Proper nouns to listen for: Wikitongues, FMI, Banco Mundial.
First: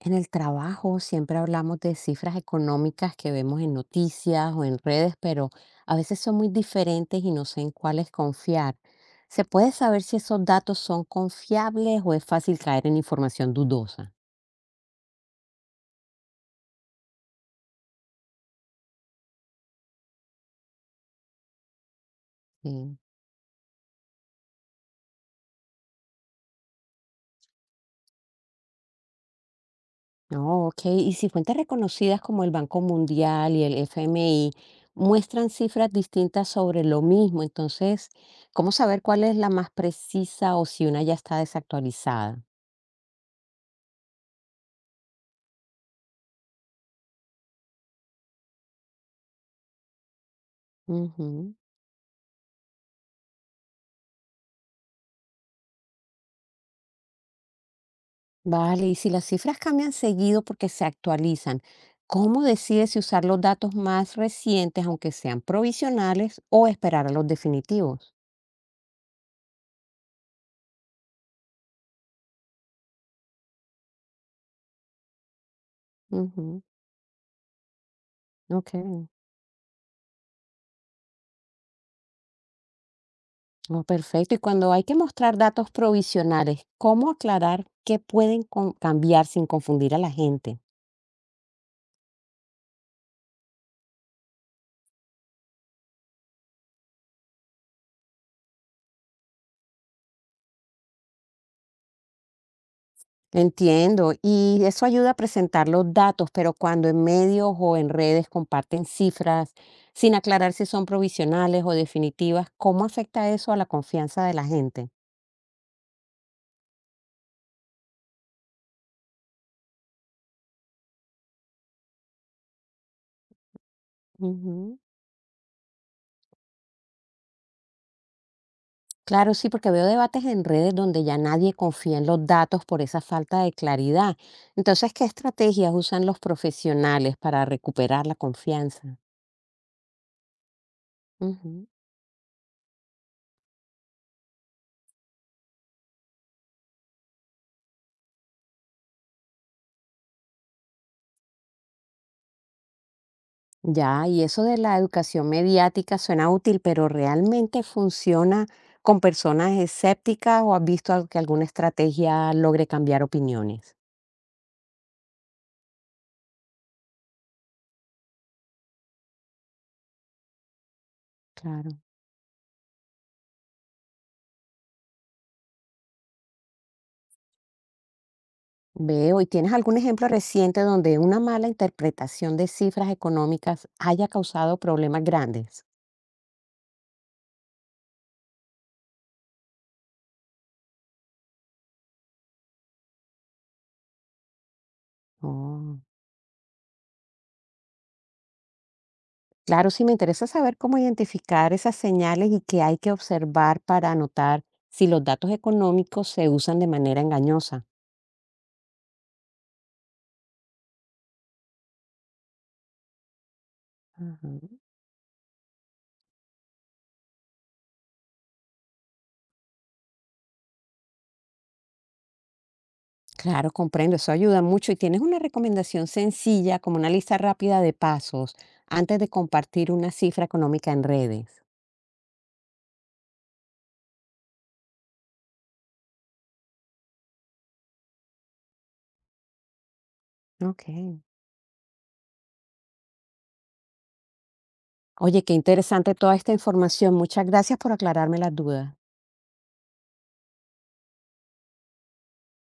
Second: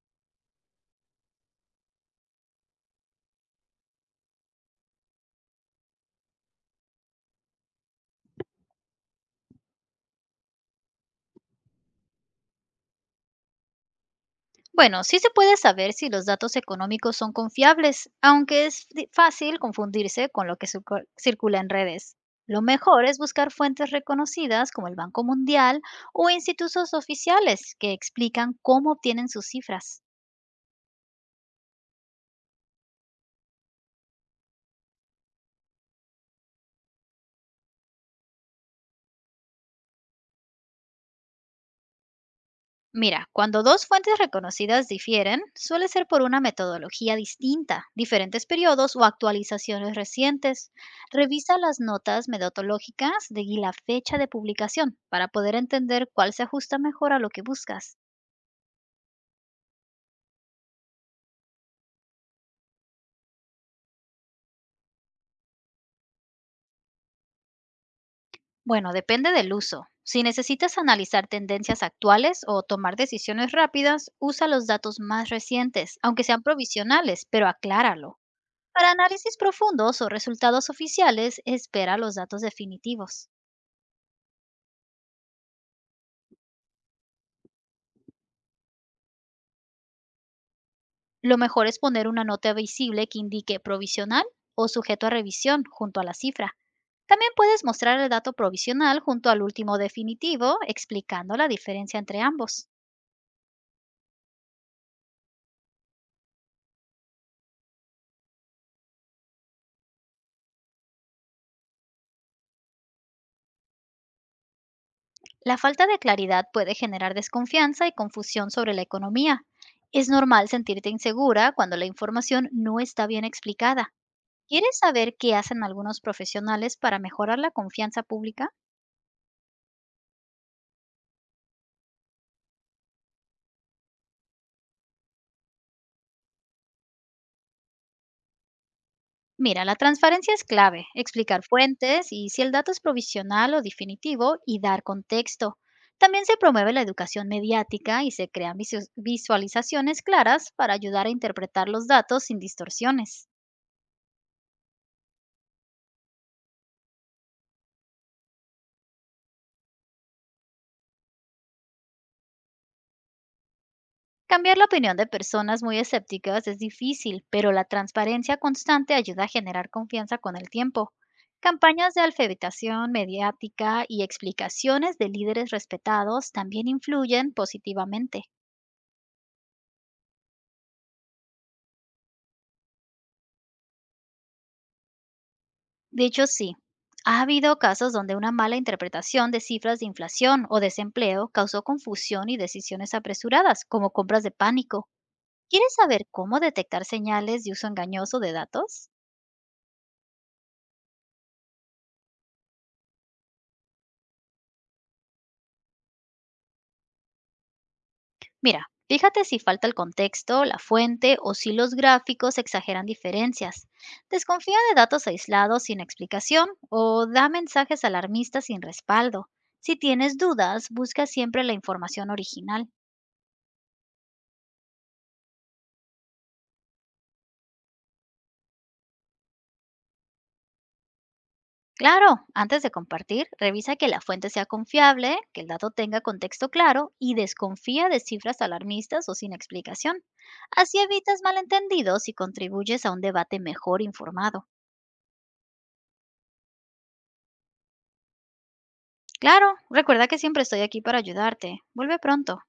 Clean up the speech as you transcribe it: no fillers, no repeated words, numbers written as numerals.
En el trabajo siempre hablamos de cifras económicas que vemos en noticias o en redes, pero a veces son muy diferentes y no sé en cuáles confiar. ¿Se puede saber si esos datos son confiables o es fácil caer en información dudosa? Bueno, sí se puede saber si los datos económicos son confiables, aunque es fácil confundirse con lo que circula en redes. Lo Sí. mejor es buscar fuentes reconocidas como el Banco Mundial o institutos oficiales que explican cómo obtienen sus cifras. No, ok. Y si fuentes reconocidas como el Banco Mundial y el FMI muestran cifras distintas sobre lo mismo, entonces, ¿cómo saber cuál es la más precisa o si una ya está desactualizada? Mira, cuando dos fuentes reconocidas difieren, suele ser por una metodología distinta, diferentes periodos o actualizaciones recientes. Ujú. Revisa las notas metodológicas de y la fecha de publicación para poder entender cuál se ajusta mejor a lo que buscas. Vale, y si las cifras cambian seguido porque se actualizan, ¿cómo decides si usar los datos más recientes, aunque sean provisionales, o esperar a los definitivos? Bueno, depende del uso. Si necesitas analizar tendencias actuales o tomar decisiones rápidas, usa los datos más recientes, aunque sean Ujú, provisionales, pero acláralo. ok, Para análisis profundos o resultados oficiales, espera los datos definitivos. oh, perfecto. Y cuando hay que mostrar datos provisionales, ¿cómo aclarar qué pueden cambiar sin confundir a la gente? Lo mejor es poner una nota visible que indique provisional o sujeto a revisión junto a la cifra. También puedes mostrar el dato provisional junto al último definitivo, explicando la diferencia entre ambos. Entiendo, y eso ayuda a presentar los datos, pero cuando en medios o en redes comparten cifras sin aclarar si son provisionales o definitivas, ¿cómo afecta eso a la confianza de la gente? La falta de claridad puede generar desconfianza y confusión sobre la economía. Es normal sentirte insegura cuando la información no está bien explicada. ¿Quieres Ujú. saber qué hacen algunos profesionales para mejorar la confianza pública? Claro, sí, porque veo debates en redes donde ya nadie confía en los datos por esa falta de claridad. Entonces, ¿qué estrategias usan los profesionales para recuperar la confianza? Mira, la transparencia es clave, explicar Ujú. fuentes y si el dato es provisional o definitivo y dar contexto. También se promueve la educación mediática y se crean visualizaciones claras para ayudar a interpretar los datos sin distorsiones. Ya, y eso de la educación mediática suena útil, pero ¿realmente funciona con personas escépticas o has visto que alguna estrategia logre cambiar opiniones? Cambiar la opinión de personas muy escépticas es difícil, pero la transparencia constante ayuda a generar confianza con el tiempo. Claro. Campañas de alfabetización mediática y explicaciones de líderes respetados también influyen positivamente. Veo, ¿y tienes algún ejemplo reciente donde una mala interpretación de cifras económicas haya causado problemas grandes? De hecho, sí. Ha habido casos donde una mala interpretación de cifras de inflación o desempleo causó confusión y decisiones apresuradas, como compras de pánico. ¿Quieres Oh, saber cómo detectar señales de uso engañoso de datos? claro, sí me interesa saber cómo identificar esas señales y qué hay que observar para anotar si los datos económicos se usan de manera engañosa. Mira, fíjate si falta el contexto, la fuente o si los gráficos exageran diferencias. Desconfía Ajá. de datos aislados sin explicación o da mensajes alarmistas sin respaldo. Si tienes dudas, busca siempre la información original. Claro, comprendo, eso ayuda mucho. ¿Y tienes una recomendación sencilla, como una lista rápida de pasos, antes de compartir una cifra económica en redes? Claro, antes de compartir, revisa que la fuente sea confiable, que el dato tenga contexto claro y desconfía de cifras alarmistas o sin explicación. Ok. Así evitas malentendidos y contribuyes a un debate mejor informado. Oye, qué interesante toda esta información. Muchas gracias por aclararme las dudas. Claro, recuerda que siempre estoy aquí para ayudarte. Vuelve pronto.